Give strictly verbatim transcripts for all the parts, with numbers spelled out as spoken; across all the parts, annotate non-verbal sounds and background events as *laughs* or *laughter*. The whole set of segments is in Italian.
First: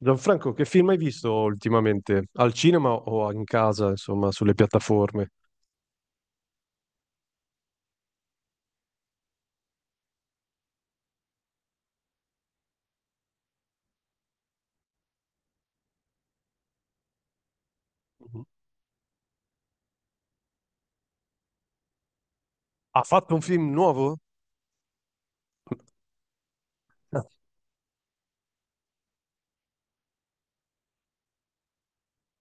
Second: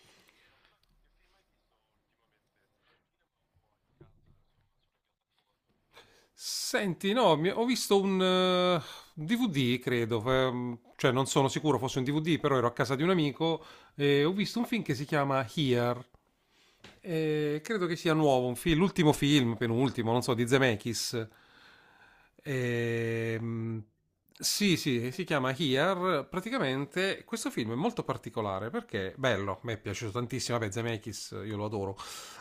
Gianfranco, che film hai visto ultimamente? Al cinema o in casa, insomma, sulle piattaforme? Senti, no, mi- ho visto un eh, un D V D, credo, ehm, cioè non sono sicuro fosse un D V D, però ero a casa di un amico e ho visto un film che si chiama Here. Eh, credo che sia Mhm. nuovo, un film, l'ultimo film, penultimo, non so, di Zemeckis. Ha fatto un film Ehm, nuovo? sì, sì, si chiama Here. Praticamente Ah. questo film è molto particolare perché bello, mi è piaciuto tantissimo. Vabbè, Zemeckis, io lo adoro.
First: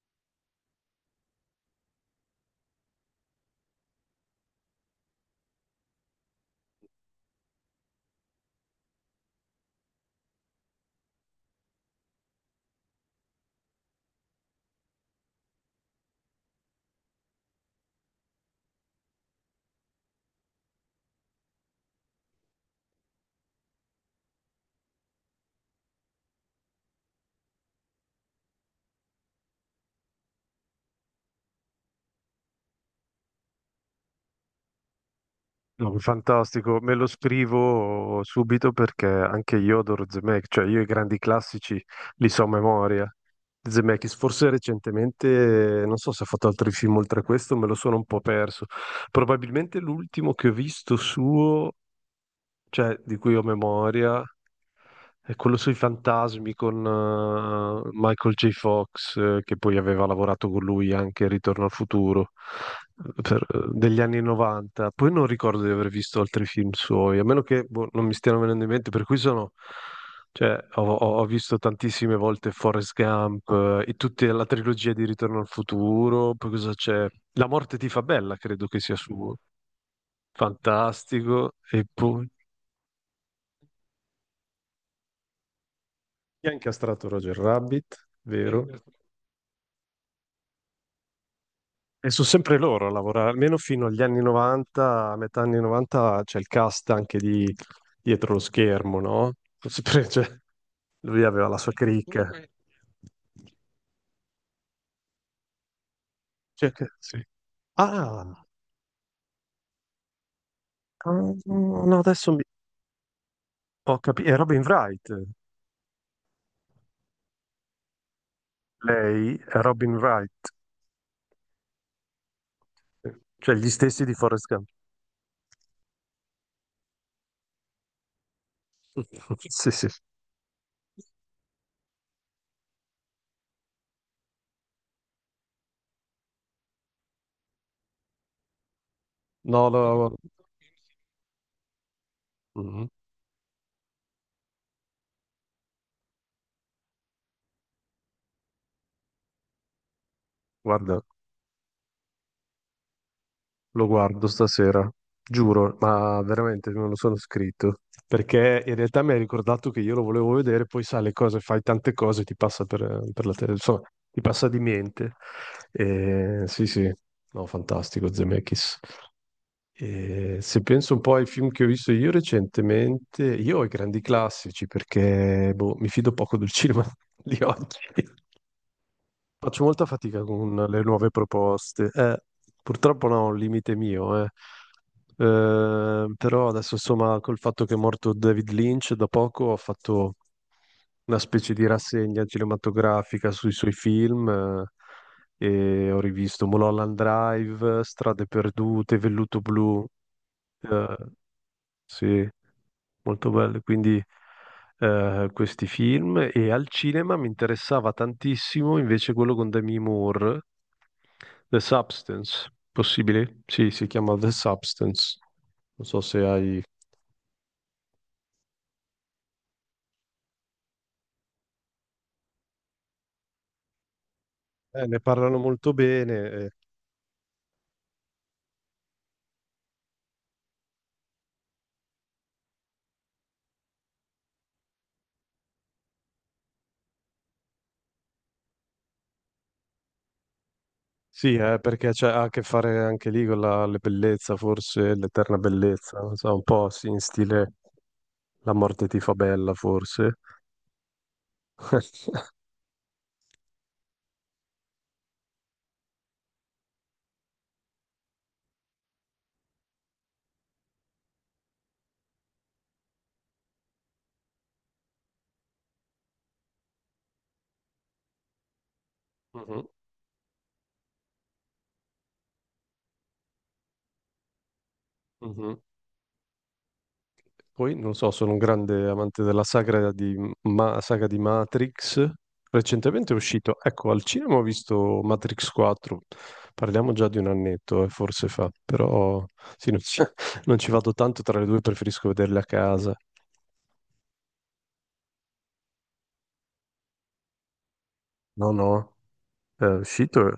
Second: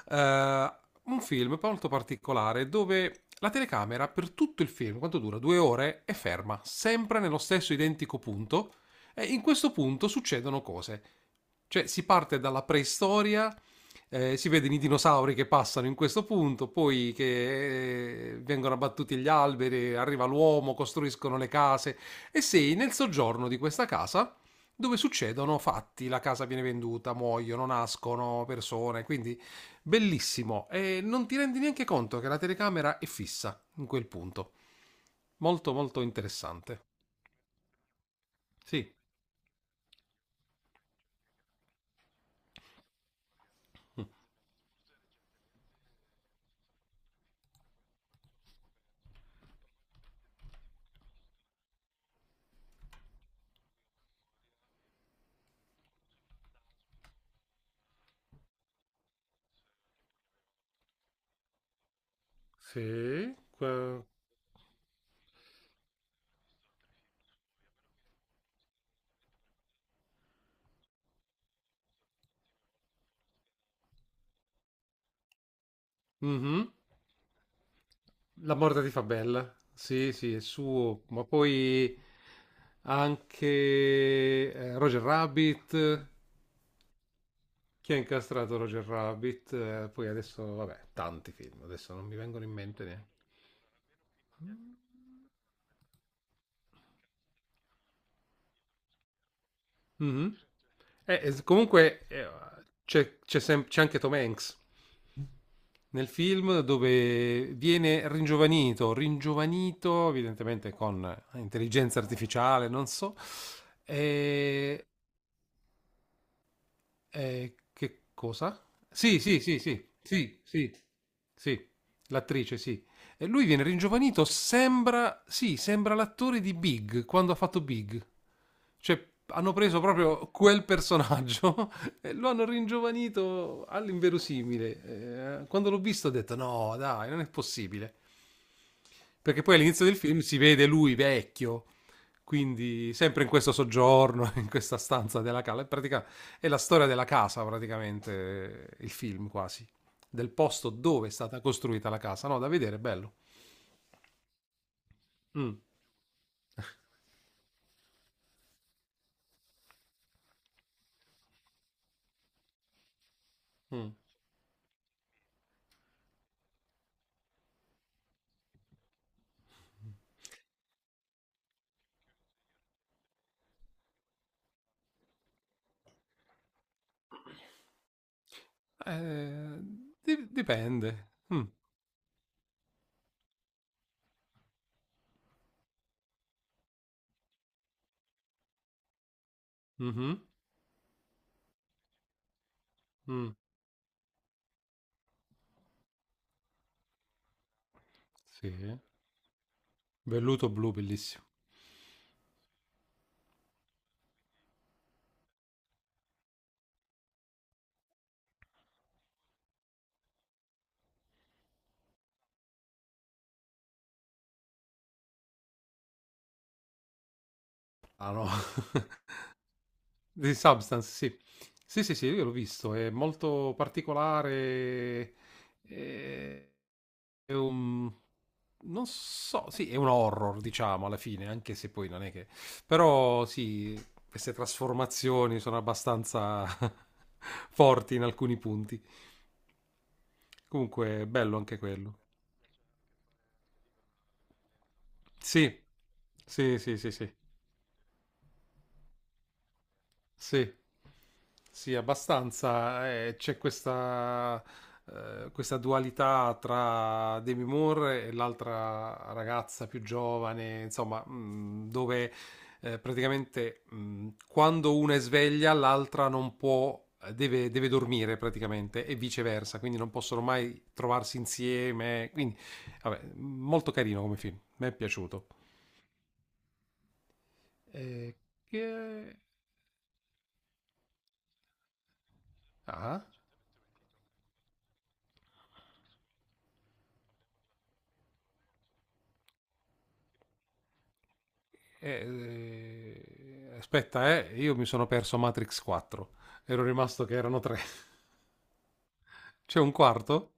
Eh, un film molto particolare dove la telecamera per tutto il film, quanto dura? Due ore, è ferma, sempre nello stesso identico punto. E in questo punto succedono cose. Cioè, si parte dalla preistoria, eh, si vedono i dinosauri che passano in questo punto, poi che eh, vengono abbattuti gli alberi, arriva l'uomo, costruiscono le case e sei nel soggiorno di questa casa dove succedono fatti, la casa viene venduta, muoiono, nascono persone, quindi bellissimo e non ti rendi neanche conto che la telecamera è fissa in quel punto. Molto No, molto fantastico, interessante. me lo scrivo subito Sì. perché anche io adoro Zemeckis, cioè io i grandi classici li so a memoria. Zemeckis, forse recentemente, non so se ha fatto altri film oltre a questo, me lo sono un po' perso. Probabilmente l'ultimo che ho visto suo, cioè, di cui ho memoria, è quello sui fantasmi con eh, Michael J. Fox, eh, che poi aveva lavorato con lui anche in Ritorno al futuro, eh, Sì, per- eh, degli que- anni novanta. Poi non ricordo di aver visto altri film suoi, a meno che boh, non mi stiano venendo in mente, per cui sono. Cioè, ho, ho- ho visto tantissime volte Forrest Gump eh, e tutta la trilogia di Ritorno al futuro. Poi Mhm. cosa c'è? La morte ti fa bella, La credo che morte ti sia fa suo. bella. Sì, sì, è suo, ma Fantastico. E poi poi, anche eh, Roger Rabbit. Chi ha incastrato Roger Rabbit, Chi ha sì, incastrato vero? Roger questo- Rabbit? Eh, poi adesso, vabbè, tanti film, adesso non E mi sono vengono in sempre mente loro a neanche. lavorare, almeno fino agli anni novanta, a metà anni novanta c'è il cast anche di dietro lo schermo, no? Sono sempre, *laughs* cioè, Mh-mh. Eh, lui e s aveva la sua comunque, cricca. Comunque. ehm, c'è c'è sem c'è anche Tom Hanks nel film Cioè, che- sì. dove viene Ah, ringiovanito, ringiovanito evidentemente con ah, no, intelligenza adesso mi- artificiale, non so, ho capito, è Robin ehm, Wright, eh, che cosa? Sì, lei sì, è sì, sì, Robin sì, Wright, sì, sì, l'attrice, sì. E lui cioè viene gli stessi di ringiovanito, Forrest Gump. sembra, sì, sembra l'attore di Big, quando ha fatto Big. Cioè, *laughs* hanno Sì, preso sì. proprio quel personaggio *laughs* e lo hanno ringiovanito all'inverosimile. Eh, quando l'ho visto ho detto, no, dai, non è possibile. Perché poi No, no, all'inizio del no, no. film si vede lui vecchio, Mhm. quindi sempre in questo soggiorno, *laughs* in questa stanza della cala, in pratica è la storia della casa, praticamente, il film quasi, del posto Guarda. dove è stata costruita la casa. No, da vedere, è bello. Lo guardo stasera, Mm. giuro, ma veramente me *laughs* lo sono scritto. Perché in realtà mi hai ricordato che io lo volevo vedere, poi sai le cose, fai tante cose, ti passa per, per la tele, insomma, Mm. ti passa di mente. E, sì, sì, no, fantastico Zemeckis. E se penso un po' ai film che ho visto io recentemente, io ho i grandi classici perché boh, mi fido poco del cinema *laughs* di oggi. Eh, Faccio molta fatica di- con le Dipende. nuove Mm. proposte. Eh, purtroppo no, è un limite mio, eh. Eh, però adesso insomma col fatto che è morto David Lynch da poco ho fatto Mhm. una specie di rassegna cinematografica Mm. sui suoi film, eh, e ho rivisto Mulholland Drive, Strade Sì. Perdute, Velluto Blu, Velluto blu, eh, bellissimo. sì, molto belle, quindi eh, questi film e al cinema mi interessava tantissimo invece quello con Demi Moore, The Substance, possibile? Sì, si chiama The Substance. Non so se hai. Ah no, *laughs* di Substance, sì. Sì, sì, sì, io l'ho visto, è molto Eh, ne particolare. parlano molto bene. eh. eh, è un... Non so, sì, è un horror, diciamo, alla fine, anche se poi non è che... Però sì, queste trasformazioni sono abbastanza *laughs* forti in alcuni punti. Comunque, Sì, bello anche eh, perché quello. c'è ha a che fare anche lì con la, la bellezza, forse, l'eterna Sì, bellezza, non so, un sì, po' sì, sì, sì, in sì. stile La morte ti fa bella, forse. Sì. Sì, *laughs* abbastanza. Eh, c'è questa, eh, questa dualità tra Demi Moore e l'altra ragazza più giovane, insomma, mh, dove eh, praticamente mh, quando una è sveglia, l'altra non può, deve, deve dormire praticamente e viceversa, Mhm, quindi non possono mai trovarsi insieme. Quindi, vabbè, molto carino come film, mi è piaciuto. mhm. Poi, non lo so, Eh, sono un grande che... amante della sagra di, ma- saga di Matrix. Ah? Recentemente è uscito, ecco, al cinema ho visto Matrix quattro. Parliamo già di un annetto, eh, forse fa, però sì, non ci, *laughs* non ci vado tanto tra le due, preferisco vederle a casa. Eh, eh, Aspetta, eh, io mi sono perso Matrix quattro. Ero rimasto che erano tre. No, no, *laughs* C'è è un uscito, quarto?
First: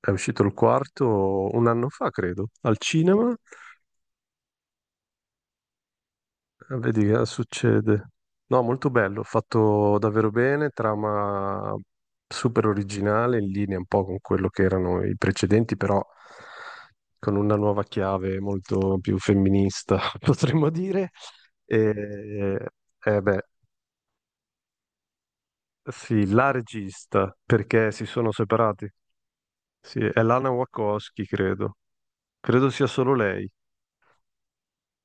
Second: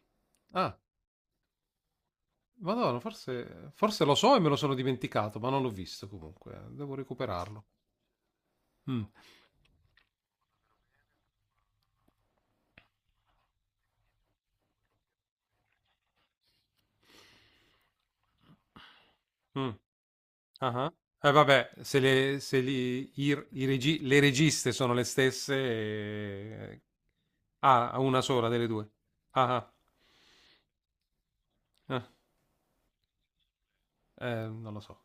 è uscito il Ah, quarto un anno fa, credo, al madonna, cinema. forse, forse lo so e me lo sono dimenticato, ma non l'ho visto comunque. eh, Eh, Devo Vedi che recuperarlo. succede. No, molto Mm. bello, fatto davvero bene, trama super originale, in linea un po' con quello che erano i precedenti, però con una nuova chiave molto più Mh. femminista, *laughs* potremmo Ah-ah. dire. Eh vabbè, E, se le se li eh i beh, r i regi le registe sono le stesse, sì, la ehm regista, perché ah, si una sono sola delle separati. due. Ah-ah. Sì, è Lana Wachowski, credo. Ah. Credo sia solo lei. Eh, non lo so.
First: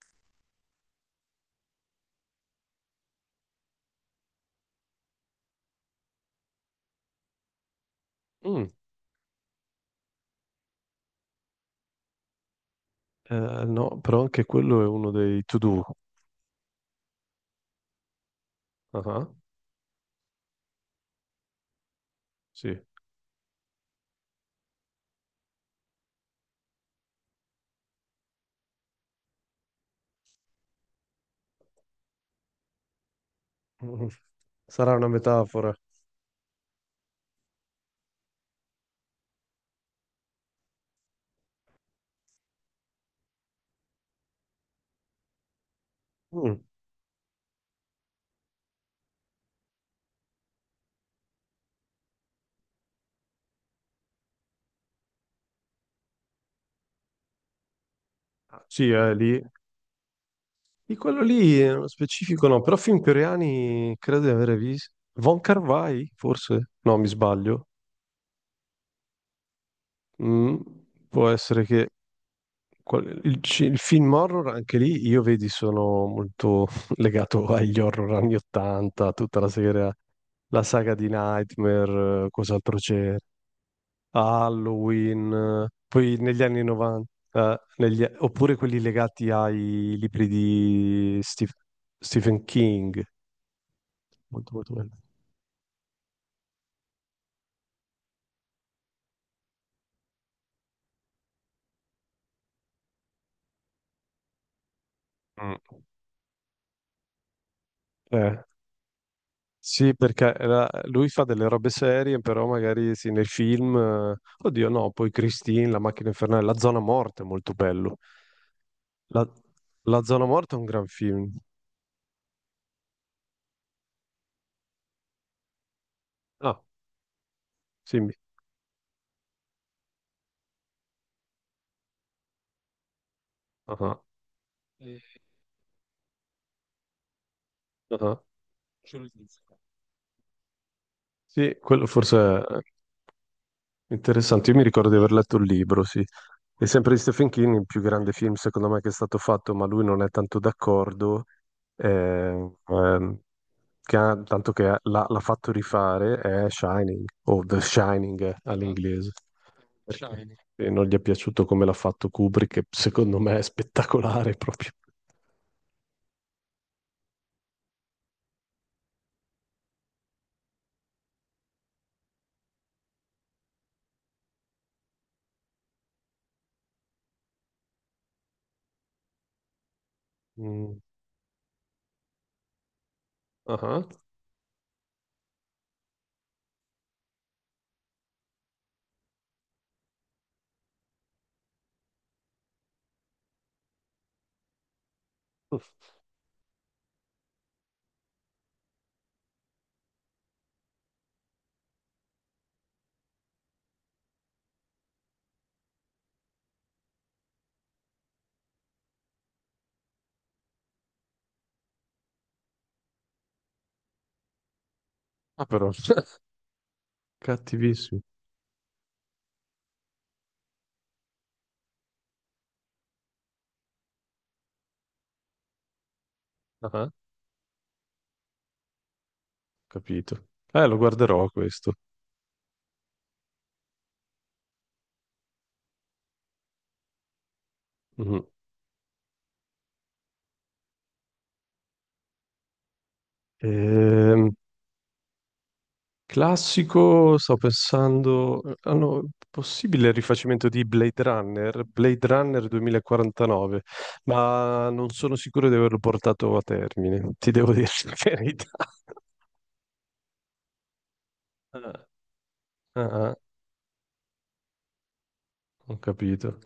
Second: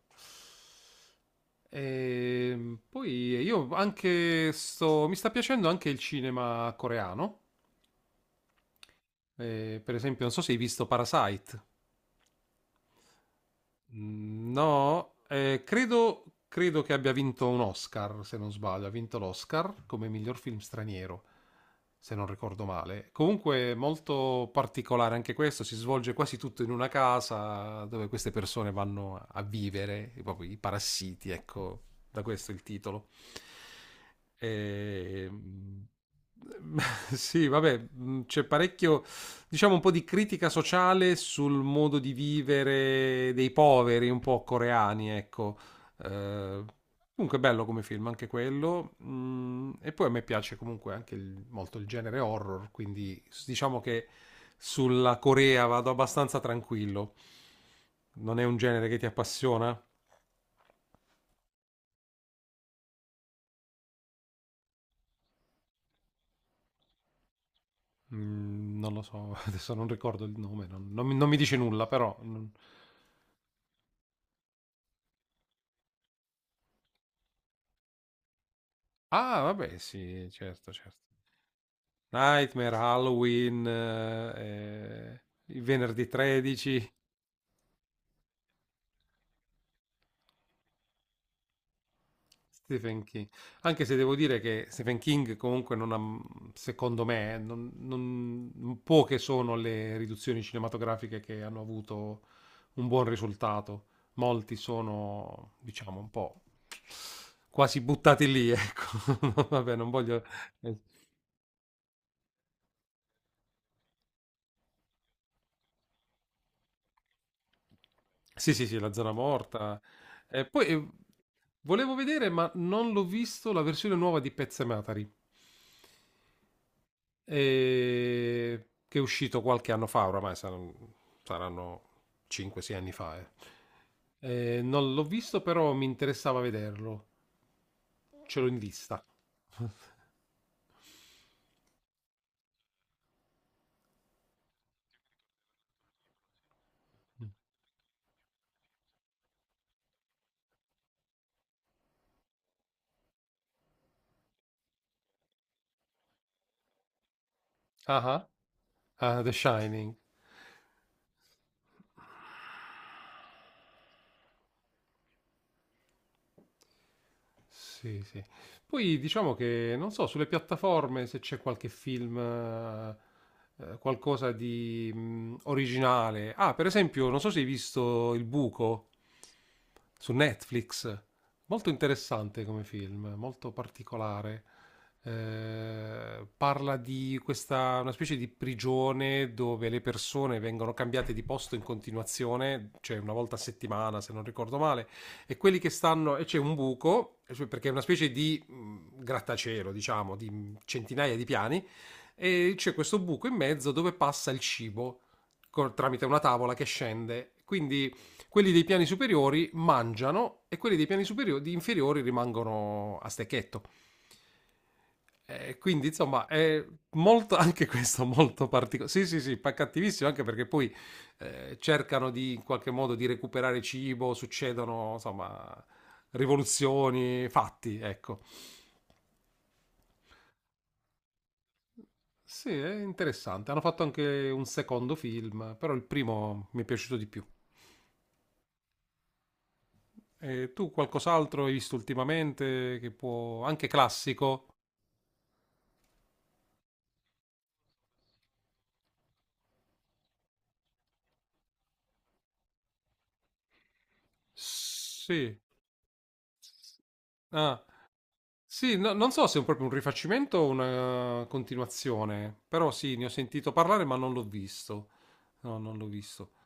Ehm, poi io anche sto mi sta piacendo anche il cinema coreano. Mm, Ehm, per esempio, non so se hai visto Parasite. eh, no, però anche Mm, quello è uno no, dei eh, to-do. credo, credo che abbia vinto un Oscar, se non sbaglio. Ha vinto Ah, l'Oscar come miglior film straniero, se non ricordo sì. male. Comunque molto particolare anche questo, si svolge quasi tutto in una casa dove queste persone vanno a vivere, proprio i parassiti, ecco, da questo il titolo. Mm. Sarà una E, *laughs* metafora. mh, sì, vabbè, mh, c'è parecchio, diciamo, un po' di critica sociale sul modo di vivere dei poveri, un po' coreani, ecco. Mm. Eh, Comunque bello come film, anche quello. Mm, e poi a me piace comunque anche il- molto il genere horror, quindi s- diciamo che sulla Corea vado abbastanza tranquillo. Non è un Ah, sì, genere che ti è lì. appassiona? Di quello lì, eh, nello specifico no, però film coreani credo di avere visto. Von Carvai, forse? No, mi sbaglio. Mm, non lo so, *laughs* adesso non ricordo il Mm, nome, non, non mi può non mi dice essere nulla, che però... non- qual- il, ci- il film horror, anche lì, io vedi, sono molto *laughs* legato agli horror anni ottanta, tutta Ah, la vabbè, serie, sì, la certo, saga certo. di Nightmare, eh, Nightmare, cos'altro c'era. Halloween, eh, eh, il Halloween, venerdì poi negli anni tredici. novanta, eh, negli- oppure quelli legati ai libri di Stef- Stephen King. Stephen King. Anche se devo dire Molto, che molto bello. Stephen King comunque non ha, secondo me, eh, non, non- poche sono le riduzioni cinematografiche che hanno avuto un buon risultato. Molti sono, Mm. diciamo, un po' quasi buttati Eh, lì, ecco. *laughs* Vabbè, non sì, voglio... perché era- eh, lui fa delle robe serie, però magari sì, nei film, eh, oddio no, poi Christine, La macchina infernale, La zona morta è molto bello. Sì, sì, sì, La zona La, morta. La zona E morta è un poi gran eh, film. volevo vedere, ma non l'ho visto, la versione nuova di Pezzematari. Ah, sì, mi- E che è uscito qualche anno fa, oramai saranno, saranno cinque sei anni fa. eh. ah, ah, Eh, non l'ho visto, però mi interessava vederlo. ah. Ce l'ho in vista. *laughs* Sì, quello forse è interessante, io mi ricordo di aver letto il libro, sì. È sempre di Stephen King, il più grande film secondo me che è stato fatto, ma lui non è tanto d'accordo, eh, ehm, che ha- tanto che l'ha l'ha fatto rifare, è Shining, o The Ah, Shining ah, eh, all'inglese, ah, The Shining. perché eh, non gli è piaciuto come l'ha fatto Kubrick, che secondo me è spettacolare proprio. Sì, sì. Poi diciamo che, non so, sulle piattaforme se c'è qualche film, eh, eh, qualcosa di mh, originale. Ah, per esempio, non so se hai visto Il Buco su Mm, Netflix. Molto interessante come film, molto ah, particolare. Eh, parla di questa, una specie di prigione dove le persone vengono cambiate di posto in continuazione, cioè una volta a settimana, se non ricordo male e quelli che ah, stanno e c'è un buco cioè, perché è una specie di mh, grattacielo, diciamo, di centinaia di piani e c'è questo buco in mezzo dove passa il cibo col- tramite una tavola che scende. Quindi quelli dei piani superiori mangiano e quelli dei piani superiori, inferiori rimangono a stecchetto. ah, Eh, però, quindi, insomma, *laughs* è molto *laughs* anche cattivissimo. questo molto particolare. Sì, sì, sì, pa- cattivissimo anche perché poi eh, cercano di in qualche modo di recuperare cibo, succedono insomma Ah, ah. rivoluzioni, fatti, ecco. Capito. Eh, lo guarderò questo. Sì, è interessante. Hanno fatto anche un secondo film, però il primo mi è piaciuto di più. Mhm. E tu qualcos'altro hai visto ultimamente che può... anche Ehm, classico? Classico, sto pensando, hanno possibile il rifacimento di Blade Runner, Blade Runner duemilaquarantanove, ma non sono Sì. sicuro di averlo portato a termine, ti devo Ah, dire *laughs* la verità. sì, no- non so se è proprio un rifacimento o una Ah, continuazione, però ah, sì, ne ho ah, sentito parlare ma non l'ho visto. No, ho non l'ho visto. capito.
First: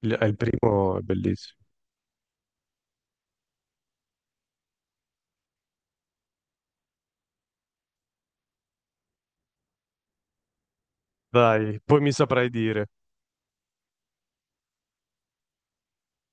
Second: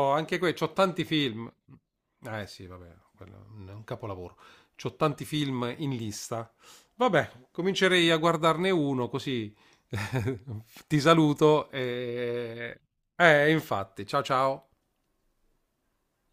Il- È il anche qui c'ho primo, è tanti film. bellissimo. Eh sì, vabbè, quello è un capolavoro. C'ho tanti film in lista. Vabbè, comincerei a guardarne uno così *laughs* ti saluto Dai, poi mi saprai e... dire. Eh, infatti, ciao ciao.